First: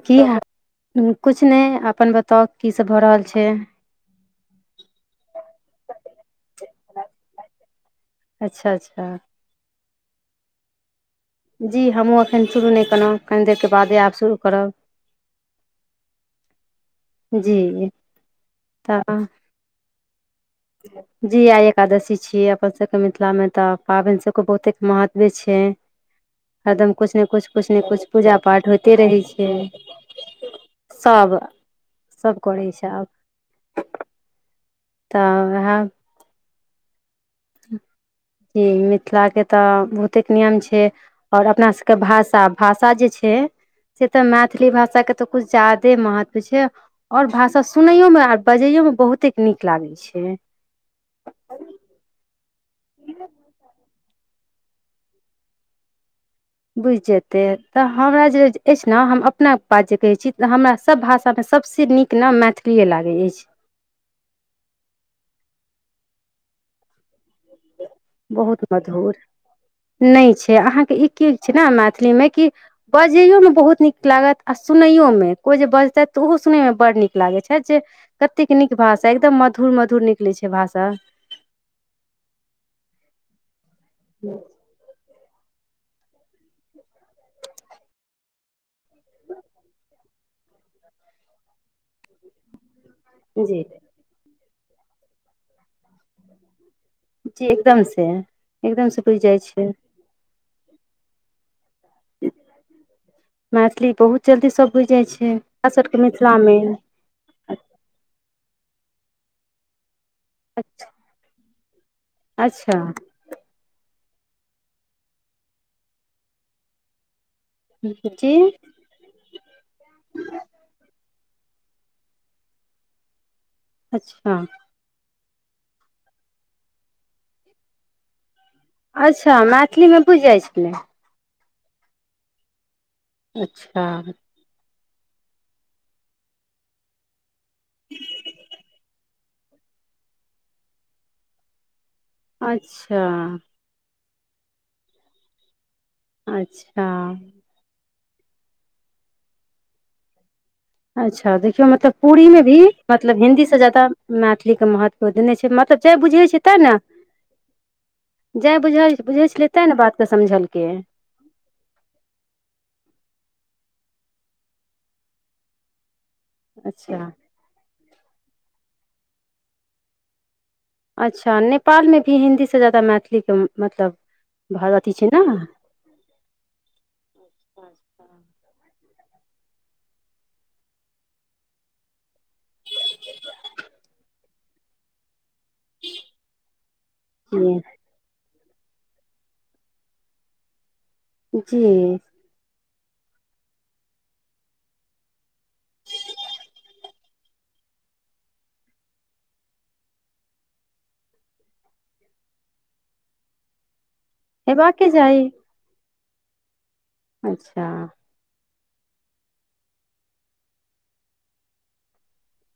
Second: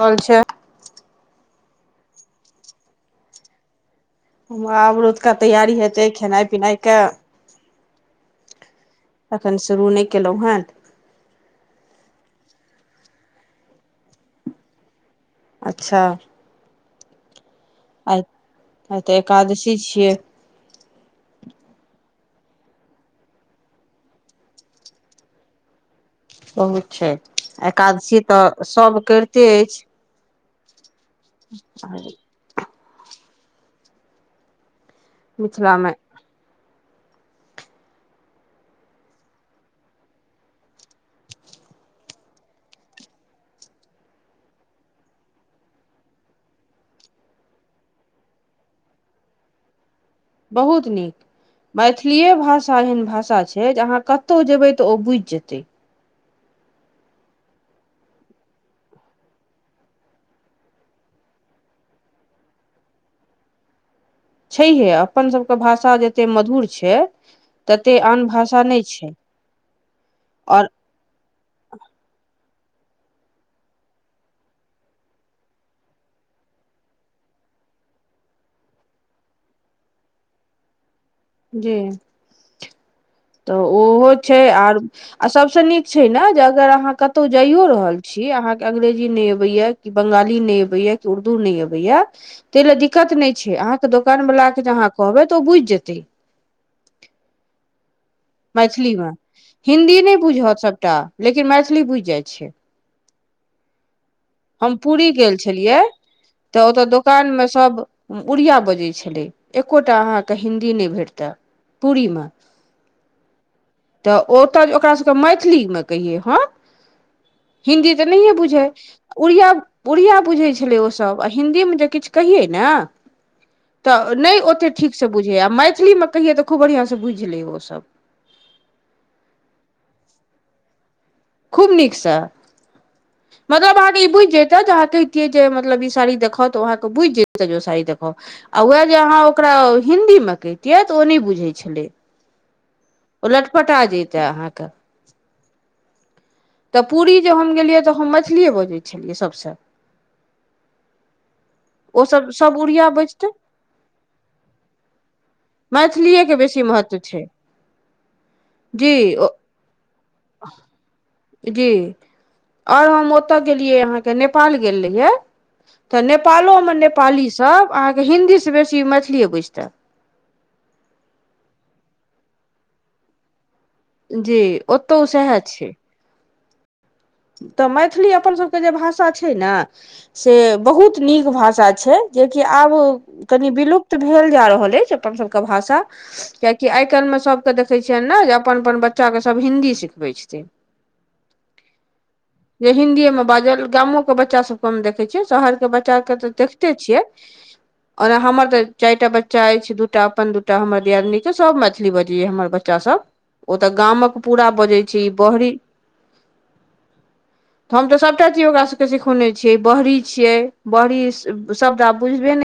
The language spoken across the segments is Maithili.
रहल कि छै हा किछु नहि अपन बताउ कीसभ भऽ रहल छै अबरूतके तैयारी हेतै खेनाई पिनाई के अच्छा अच्छा। तखन शुरू नहि केलहुँ हे जी हमहू एखन शुरू नहि केलहु कनि देरके बादे आब शुरू करब अच्छा। जी। आ तऽ एकादशी छियै जी आ एकादशी छिय अपन सभके मिथिला मे तऽ पाबनि सभके बहुते महत्वे छै बहुत हरदम छै किछु ने किुछ किछ ने किछु एकादशी पूजा तऽ पाठ होइते सभ रहे करिते छै तब आ सभ करै छै आब तऽ वएह मिथिलामे जी मिथिलाके तऽ बहुते नियम छै। ओर अपना सभके भाषा भाषा जे छै से तऽ मैथिली भाषाके तऽ कछु ज्यादे महत्व छै। और भाषा सुनयो में आर बजैयो में बहुते नीक लागे छै। बहुत नीक मैथिलीए भाषा एहन भाषा छै जे अहाँ कत। तऽ जेबै तऽ ओ बुझ जेतै बुझि जेतै तऽ हमरा जे अछि ने हम अपना बात जे कहैत छी तऽ हमरा सभ भाषामे सभसँ नीक। केना मैथिलीए लागै अछि। छैहे अपन सभके भाषा जतेक मधुर छै ततेक आन बहुत भाषा नहि छै मधुर नहि छै आओर अहाँकेँ ई की छै ने मैथिलीमे कि बजैओमे बहुत नीक लागत आ सुनैओमे कोइ जे बजतथि तऽ ओहो सुनैमे बड्ड नीक लागैत छथि ज कतेक नीक भाषा एकदम मधुर मधुर निकलैत छै भाषा। जी तऽ ओहो छै आर। आ सभ सँ नीक छै ने जे अगर अहाँ कतौ जाइयो रहल छी अहाँकेँ अंग्रेजी नहि अबैया कि बंगाली नहि अबैया कि उर्दू नहि अबैया। ताहि लए दिक्कत नहि छै जी अहाँकेँ दोकान वला के जे अहाँ कहबै तऽ ओ बुझि जेतै जी एकदम से। एकदम से मैथिलीमे बुझि जाइ छै हिन्दी नहि बुझत सभटा लेकिन मैथिली बुझि जाइत छै। मैथिली बहुत जल्दी सब हम बुझि जाइ पूरी छै हमरा सके मिथिलामे कान मे सभ उरिया बजै छलै एको टा अहाँके हिन्दी नहि भेटतै पूरी मे अच्छा। तऽ ओतय जे ओकास सभके मैथिलीमे कहियै ह हिन्दी तऽ नहि जी ह बुझै। उरिया उरिया बुझै छलै ओ सभ आ हिंन्दी मे जे किछु कहियै ने। तऽ नय अच्छा ओते ठीक सँ बुझैए आ मैथिली मे कहियै तऽ खूब बढ़िआँ सँ बुझि लै ओसभ। अच्छा मैथिली मे बुझि जाइ छले। खूब नीक से मतलब अच्छा अहाँ के ई बुझि जते जहाँके। के जे मतलब ई साड़ी देखाऊ तऽ ओ आहाँ के बुझि जेते जे ओ साड़ी देखाऊ आ उएह जे अहाँ ओकरा हिन्दी मे कहितियै तऽ ओ नहि बुझैत छलै। अच्छा। पटा जते अहाँके तऽ अच्छा पूरी जे हम गेलियै तऽ हम मैथलिए बजै छलियै सभ सँ अच्छा देखियौ मतलब पुरी ओसभ मे भी मतलब बजितै हिंन्दी सँ ज्यादा मैथिली के महत्व ओ देने छै मतलब जाय बुझै छैै ते ने त छै जाय बुझ जी बुझै छलै तें ने बात के समझलके ए जी आओर हम ओतय गेलियै अहाँकेँ नेपाल गेल रहियै तऽ नेपालो मे अच्छा नेपाली सभ अहाँके हिन्दी सँ बेसी मैथिलीए बुझितै अच्छा नेपाल मे भी हिन्दी सँ जादा मैथिली के मतलब जी भाव अथी ओतौ छै ने सएहे छै तऽ मैथिली अपन सभके जे भाषा छै ने से बहुत नीक भाषा छै जेकि आब कनि विलुप्त भेल जा रहल अछि अपन सभके भाषा कियाकि आइ काल्हि मे सबके जी देखै छियनि नऽ जे अपन अपन बच्चा के सब हिन्दी सिखबै छथिन जी जे हिंदीएमे बाजल गामो के बच्चा सभ कम देखै छियै शहरके बच्चा केँ तऽ देखिते छियै ओना हमर तऽ चारि टा बच्चा अछि दूटा अपन दूटा हमर दियादिनि के सब मैथिली बजैया हमर बच्च बच्चा सब ओतऽ गामक पूरा हेबाक बजै के छै ई चाही बहरी अच्छा हम तऽ सबटा चीज ओकरा सबके सिखौने छियै बहरी छिये बहरी शब्द आब बुझबे ने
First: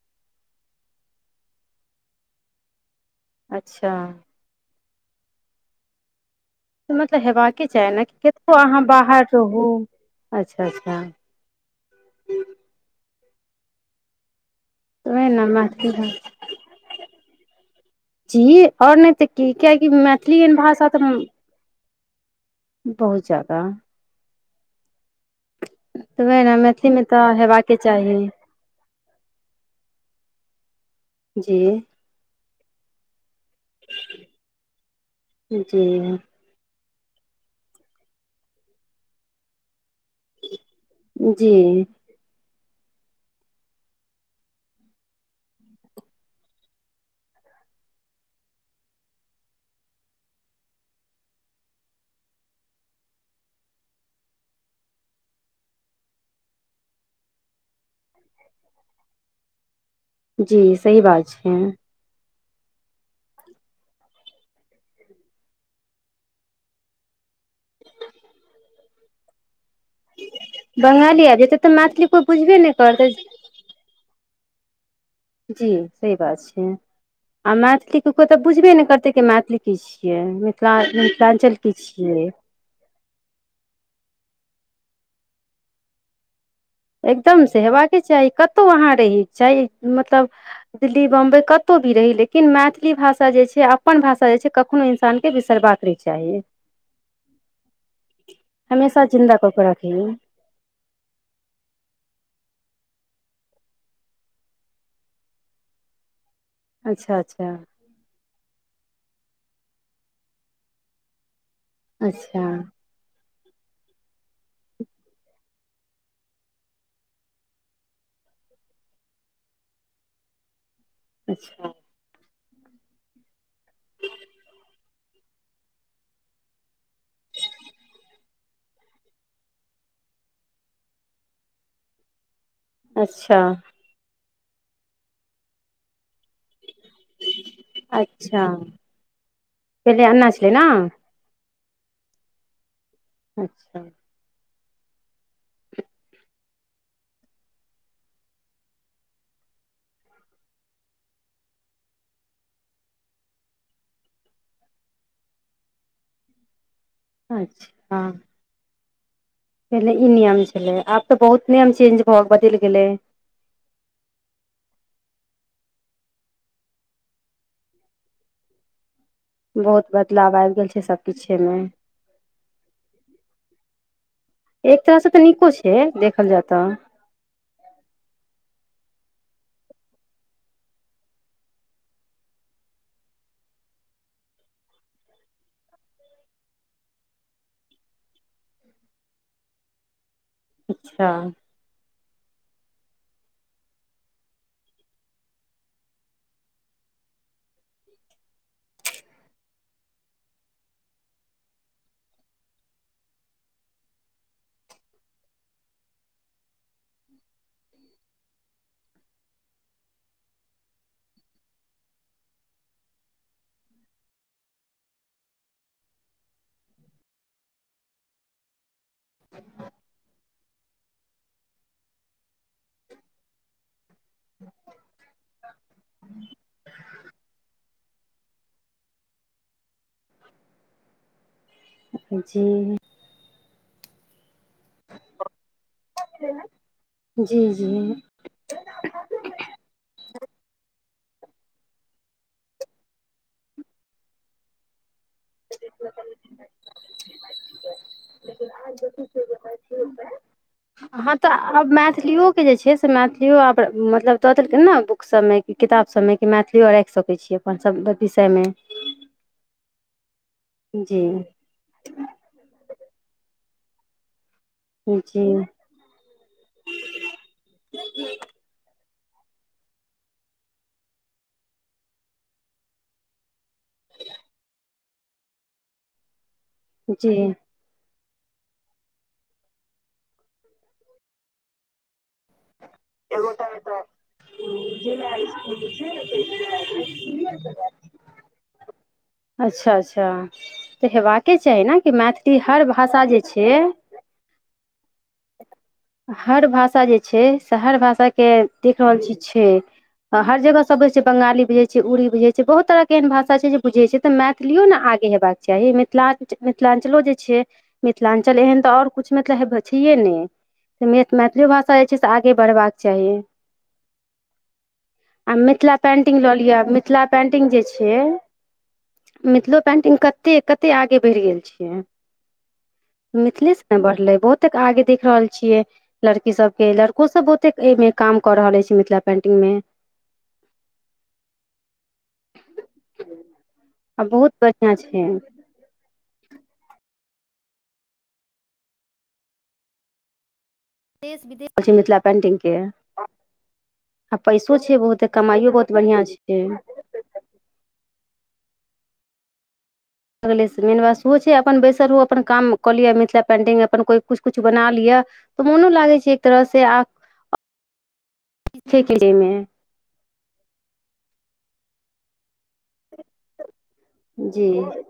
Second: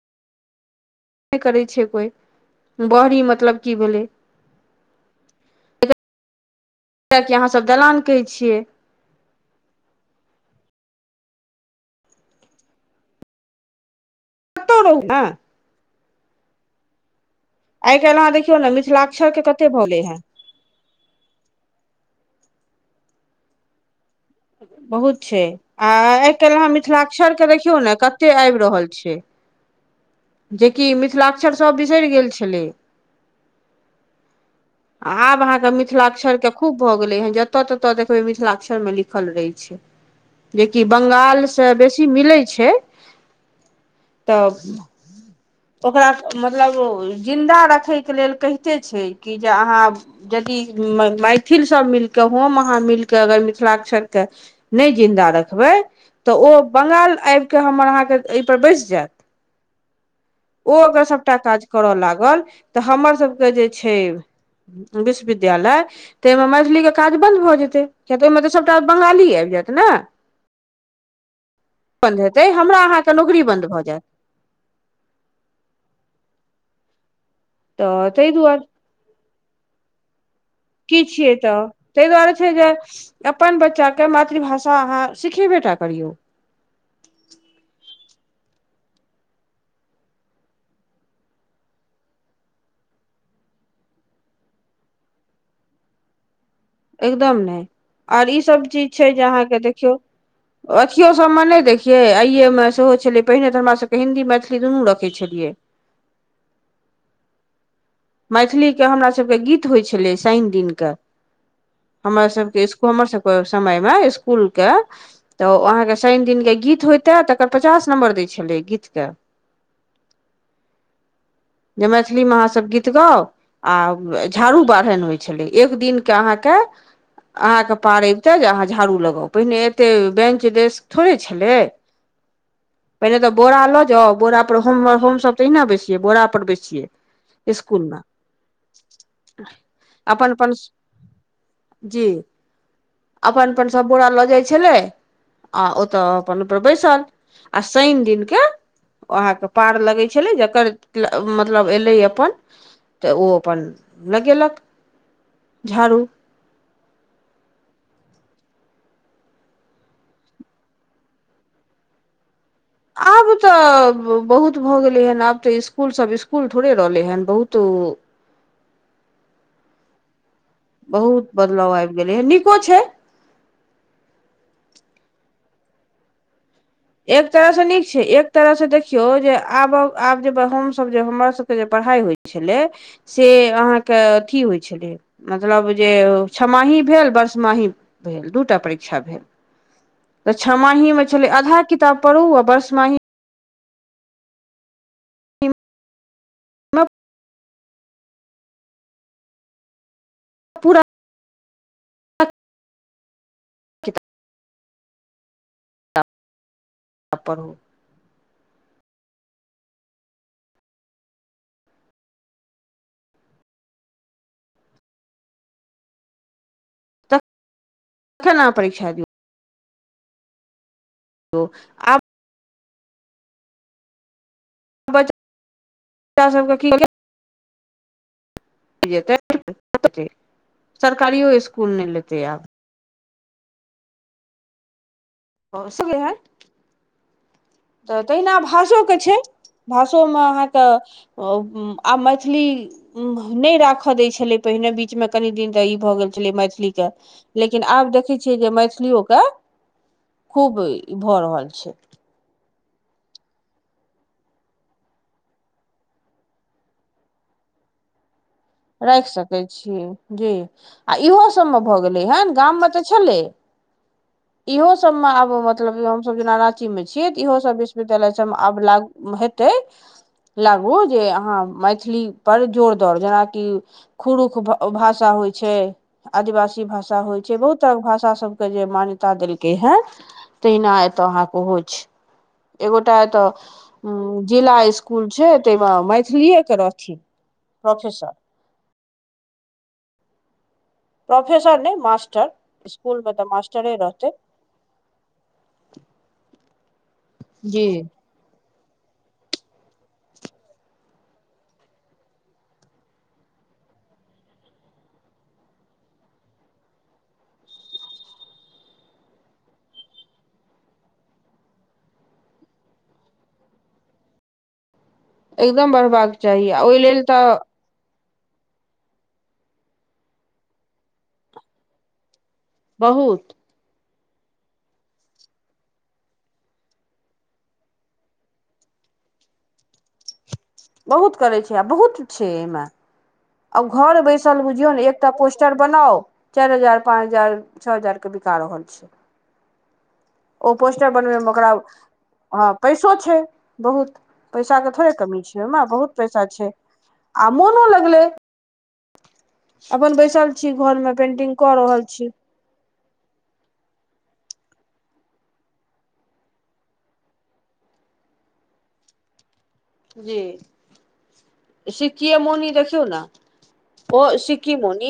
करै छै कोइ बहरी मतलब की अच्छा भेलै मतलब कियाकि अहाँ हेबाक कऽ सब चाही दलान ने कहै कतबो छियै अहाँ बाहर रहू अच्छा अच्छा कतौ रहू ने उहिय नऽ मैथली भाषा आइ काल्हि अहाँ जी देखियौ ने आओर नहि तऽ मिथिलाक्षर के की कते कियकि भलै हेँ मैथिली एहन भाषा तऽ बहुत जादा बहुत छै आ तऽ आइ वएह ने काल्हि अहाँ मैथिलीमे मिथिलाक्षर तऽ केँ हेबाके देखियौ ने चाही कते आबि रहल छै जेकि मिथिलाक्षर जी सभ बिसरि गेल छलै आब अहाँके जी मिथिलाक्षर के खूब भऽ गेलै हन जत ततऽ देखबै मिथिलाक्षर मे लिखल रहै छै जेकि बंगाल सँ जी बेसी मिलै छै तऽ ओकरा मतलब जिन्दा रखय के लेल कहिते छै कि जे अहाँ यदि मैथिल सभ मिलि कऽ हम अहाँ मिलि कऽ अगर मिथिलाक्षर केँ नय जिन्दा रखबै तऽ ओ बंगाल आब कऽ हमर अहाँके एहिपर बैसि जायत जी ओ सही अगर बात सभटा छै काज करय लागल तऽ हमर सभ के जे छै विश्वविद्यालय तऽहिमे मैथलीक के काज बन्द भऽ जेतै किय तऽ ओहिमे तऽ सभटा बंगाली आबि जायत ना बंगाली आबि जेतै तऽ मैथिली बंद कोइ हेते बुझबे नहि हमरा आहा करतै कऽ नौकरी बंद भ जायत जी सही बात छै आ मैथिली ककरो ताहि तऽ दुआरे बुझबे ने करतै के मैथिली की छियै मि की छियै तऽ ताहि दुआरे छै जे अपन बच्चा कऽ मातृभाषा अहाँ सिखेबे टा करियौ एकदम से हेबाके चाही कतहु अहाँ रहियो चाही मतलब दिल्ली बम्बई कतौ भी रही लेकिन मैथिली भाषा जे छै अपन भाषा जे छै कखनो इंसान के बिसरबाक नहि चाहिए एकदम नहि आर इसभ चीज हमेशा छै जे जिन्दा कऽ अहाँके के देखियौ रखी अथिओ सभमें नहि देखियै आइएमें सेहो छलै पहिने तऽ हमरा सभके हिन्दी मैथिली दुनू रखै छलियै अच्छा-अच्छा मैथिलीके हमरा सभके गीत होइ छलै शनि दिन कऽ हमरा अच्छा सभके स्कू हमर सबके समय मऽ स्कुल के तऽ ओ अहाँके शनि दिनके गीत होइते तकर पचास नम्बर दै छेलै गीतके अच्छा जे मैथिली मऽ अहाँसभ गी तऽ गाउ आ झाड़ू बाढ़ैन होइ छलै एक दिन के अहाँके अहाँके पार अबिते जे अहाँ झाड़ू लगाउ पहिने एते बेंच-डेस्क थोड़े छलै [inaudible] पहिने तऽ अच्छा बोरा लऽ जाउ बोरा पर हम हमसभ तऽ एहिना बैसिय बोरा पर बैसिये इस्कुल मे अच्छा पहिले एना छलै अपन-अपन ने जी अपन-अपन अच्छा सब बोरा लऽ जाइ छलै आ ओतऽ अपन-अपन बैसल आ शनि दिन केँ ओ अहाँ कऽ पार लगे छेलै जकर मतलब एलै अपन तऽ ओ अपन लगेलक झाड़ू अच्छा हँ पहिले ई नियम छेलै आब तऽ बहुत नियम चेंज भऽ बदैल गेलै आब तऽ बहुत भऽ गेलै हन आब तऽ स्कूल सब स्कूल थोड़े रहलै हन बहुत ऊ बहुत बदलाव आबि गेल छै बहुत सभकिछेमे बदलाव आइब गेलैय नीको छै एक तरह सँ तऽ नीको छै देखल जै तऽ एक तरह स नीक छै एक तरह से देखियौ जे आबक आब जे हम सब जे हमर सब के जे पढ़ाई होय छेलै से अहाँकेँ अथी होइ छेलै मतलब जे ओ छमाही भेल बर्षमाही भेल दूटा परीक्षा भेल [inaudible] तऽ छ माही मे अच्छा छलै आधा किताब पढ़ू आ बर्षमाही मऽ पूरा किताब पढ़हु केना परीक्षा दिऔ [inaudible] तो आब बच्चा सबके की [unintelligible] [unintelligible] सरकारियो इस्कूल नय लेतै आब जी ओ सब ओहै [unintelligible] जी तऽ तहिना भाषो केँ छै भाषो म अहाँ कऽ अब आब मैथिली नइ राखऽ दै छलै पहिने बीच मे कनि दिन तऽ ई भऽ गेल छलै मैथिलीकेँ लेकिन आब देखै छियै जे मैथिलियो कऽ खूब भऽ रहल छै मैथिलियो केँ जे छे से मैथिली आब मतलब द देलकै नऽ बुक सभ मे किताब सभमे कि मैथिलियो राइख सके छी [unintelligible] सब विषय मे राइख सकै छी जी आ जी इहो सभ मे भऽ गेलै हन गाम मऽ तऽ छलै इहो सब मऽ जी आब म तलब हमसभ जेना रााँची मे छी तऽ इहोसभ विश्वविद्यालय सभ मे आब लागू हेतै लागु जे अहाँ मैथिली पर जोर दर जना कि खुरुख भाषा होइ छै आदिवासी भाषा जी होइ छै बहुत तऽ भाषा सबके जे मान्यता देलकै है तहिना एतऽ अहाँकेँ ओहो छै एगोटा एतऽ जिला स्कूल छै ताहिमे मैथिलीए केँ रहथिन ऑफिसर अच्छऽ - अच्छऽ त हेबा केँ प्रोफेसर चाही नहि नऽ कि मास्टर मैथिली हर भाषा इसकुलमे जे तऽ छै मास्टरे रहतै हर भाषा जे छै से जी हर भाषा केँ देख रहल छी छे हर जगह पे छे बंगाली बुझे छेय उरदृ बृझे छे बहुत तरह के एहन भाषा छे बूंझे छे त मै मैथिलियओ ने आबे हेबा कऽ चाही मिथिलाञ मिथिलाञ्चलो जे छे मिथिलाञ्चल एहन त आओर कुछु मतलब हा छेये ने मैथिली भाषा जे छे से आगे बढ़ बाक चाही आ एकदम मिथिला बढ़बाक पेन्टिंग लऽ चाही लिआ आ ओहि मिथिला लेल तऽ पेन्टिंग जे छे मिथिलो पेन्टिंग कते कते आगे बढ़ गेल छै बहुत मिथिले से ने बढ़ले बहुते आगे देख रहल लिये। लड़की सभ के लड़को सभ बहुते ऐह मे काम कऽ रहले छे मिथिला पेंटिंग मे बहुत करे छे आ बहुत छे एहि मे कि भेल आ घर बेसल बुझियो नहि एकटा पोस्ट पिक्चर बनाउ चार हजार पाँच हजार छै ओ हजार के बिका रहल छे [inaudible] ओ पोस्टर बन बे देश मेओकरा विदेश छै मिथिला पेंटिंग हा के पैसो छे बहुत आ पैसो पैसा के छै थोड़े बहुते कमी छे कमाइयो ओ बहुत बढ़िया पैसा छै छे आ मोनो लागले अपन बेश अगले सँ मेन बात ओ छे अपन बेसलू अपन काम कऽ लिय मिथिला पेंटिंग अपन कोइ कुछ कुछ बना लिअ त मोनो लागे छे एक तरह स आ आ कि लेमे जी सिकिया मोनि देखियौ ने जी सिक्किम मोनी।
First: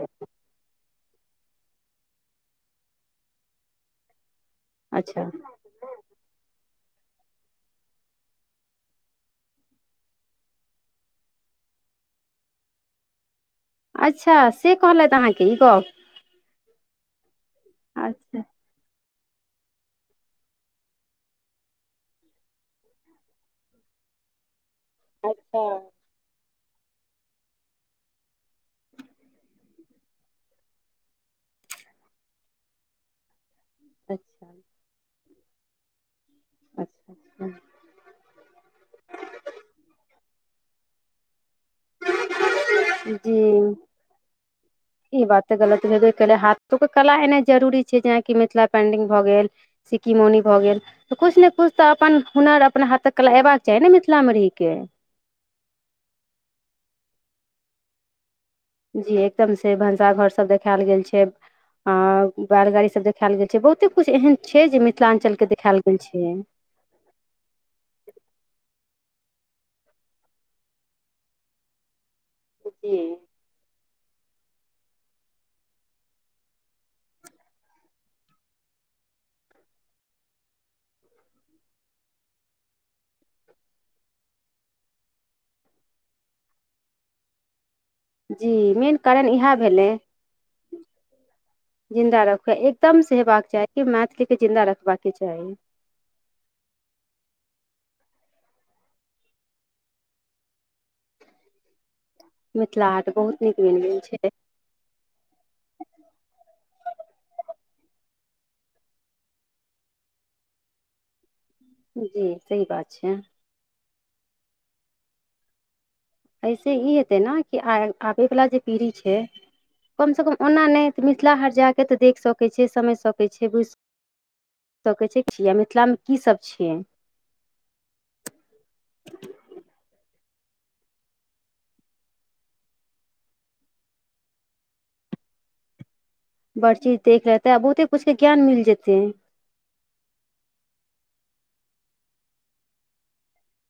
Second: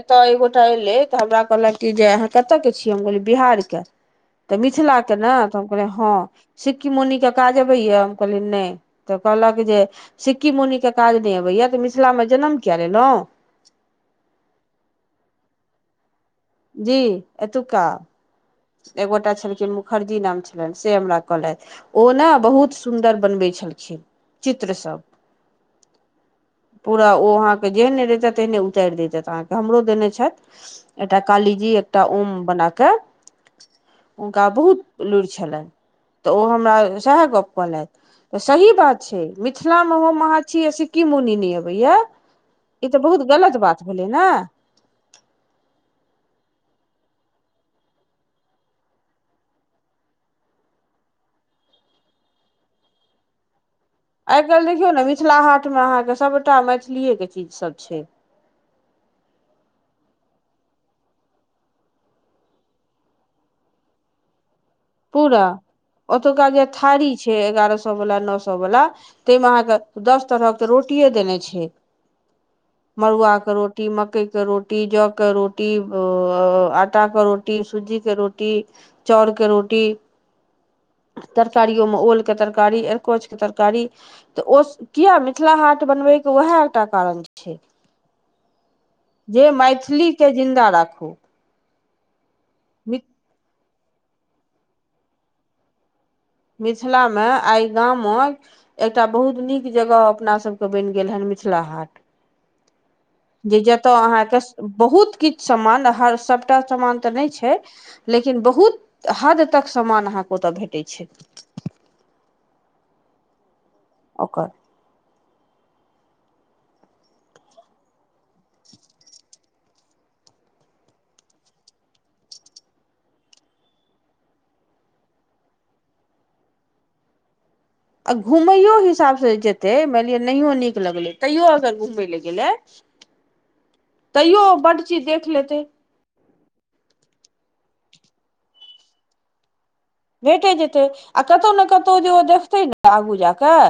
एता एक गोटा एयले तऽ हमरा कहलक कि जे अहा कतय के छियो हम कहलो बिहार के तऽ मिथिलाक के ने अच्छा तऽ हम कहलिये हा सिक्की मुनी काज अबैय हम कहलिये ने तऽ कहलक जे सिक्की मुनि के काज ने अबैया तऽ मिथिलामे जनम किया लेलो अच्छा से कह लथ अहाँकेँ ई गप जी एतुकऽ अच्छा। एगोटा छलखिन मुखर्जी नाम छेल से हमरा कहलेथ ओ ने बहुत सुन्दर बन बै छलखिन चित्र सभ अच्छा। पूरा ओ अहा के जेह ने रहत तेहने उतारि दतत अहाँकेँ हमरो देने छथि एटा काली जी एकटा ओम बना कऽ अच्छा हुनका बहुत लुरि छेन। तऽ ओ हमरा अच्छा साह गप अच्छा केलाय तऽ सही बात छे मिथिला मे हम अहा छी कि मुनि ने अबेय ई तऽ बहुत गलत बात भेले ने चा ई बात तऽ गलत भेबे केले हाथो के कला एना जरुरी छै जेनाकि मिथिला पेंटिंग भऽ गेल सिक्की मौनी भऽ गेल कुछ नहि कछ तऽ अपन हुनर अपन हाथक कला अयबाक चाही ने मिथिला आइ काल्हि देखियौ ने मिथिला हाट मे अहाँकेँ सभटा मैथीले के चीज सभ छै जी एकदम से भनसा घर सभ देखायल गेल छै आ बैलगाड़ी सभ देखायल गेल छे बहुते कुछ एहन छै जे मिथिला पूरा चलके देखायल गेल छे ओतुका जे थारी छे एगारह सए वला नो सए वाला तेमा अहाँकेँ दस तरह के रोटिए देने छे जी मड़ुआ के रोटी कि मकइ के रोटी जौ के रोटी आटा के रोटी सुज्जी के रोटी चोर के रोटी। तरकारि ओ मे ओल के तरकारी अकोच के तरकारी तऽ ओ किया मिथिला हाट बनबैके उएह एकटा कारण छै जी मेन कारण जे इएह भेलै मैथिली के जिन्दा राखू जिन्दा रखै एकदम से हेबाक चाही कि मैथिलीे के जिन्दा रखबा के चाही मिथिला मे आइ गामक एकटा बहुत नीक जगह अपना सभके बनि गेल हन मिथिला हाट मिथिला हाट बहुत नीक जे मनि जतय गेल छै अहाँके बहुत किछ सामान हर सभटा सामान तऽ नय छै लेकिन बहुत हद तक सामान अहाँकेँ ओतय भेटै छै जी सही बात छै ओकर ऐसे ई हेतै ने कि आ आबे वला जे पीढ़ी छै कम सँ कम ओना नय तऽ मिथिला हाट जा कऽ तऽ देख सकै छै समझि सकै छै बुझि सकै छै किया मिथिला मे की सब छै आ घूमैयो हिसाब से जेतै मानि लिए नहियो नीक लगलै तैयो अगर घुमय लए गेलै [inaudible] तैयो ओ बड चीज देख लेतै बड़ चीज देख लेतै आ बहुते कुछ के ज्ञान मिल जेतै भेटे जेतै आ कतौ ने कतौ जे ओ देखतै ने आगू जा कऽ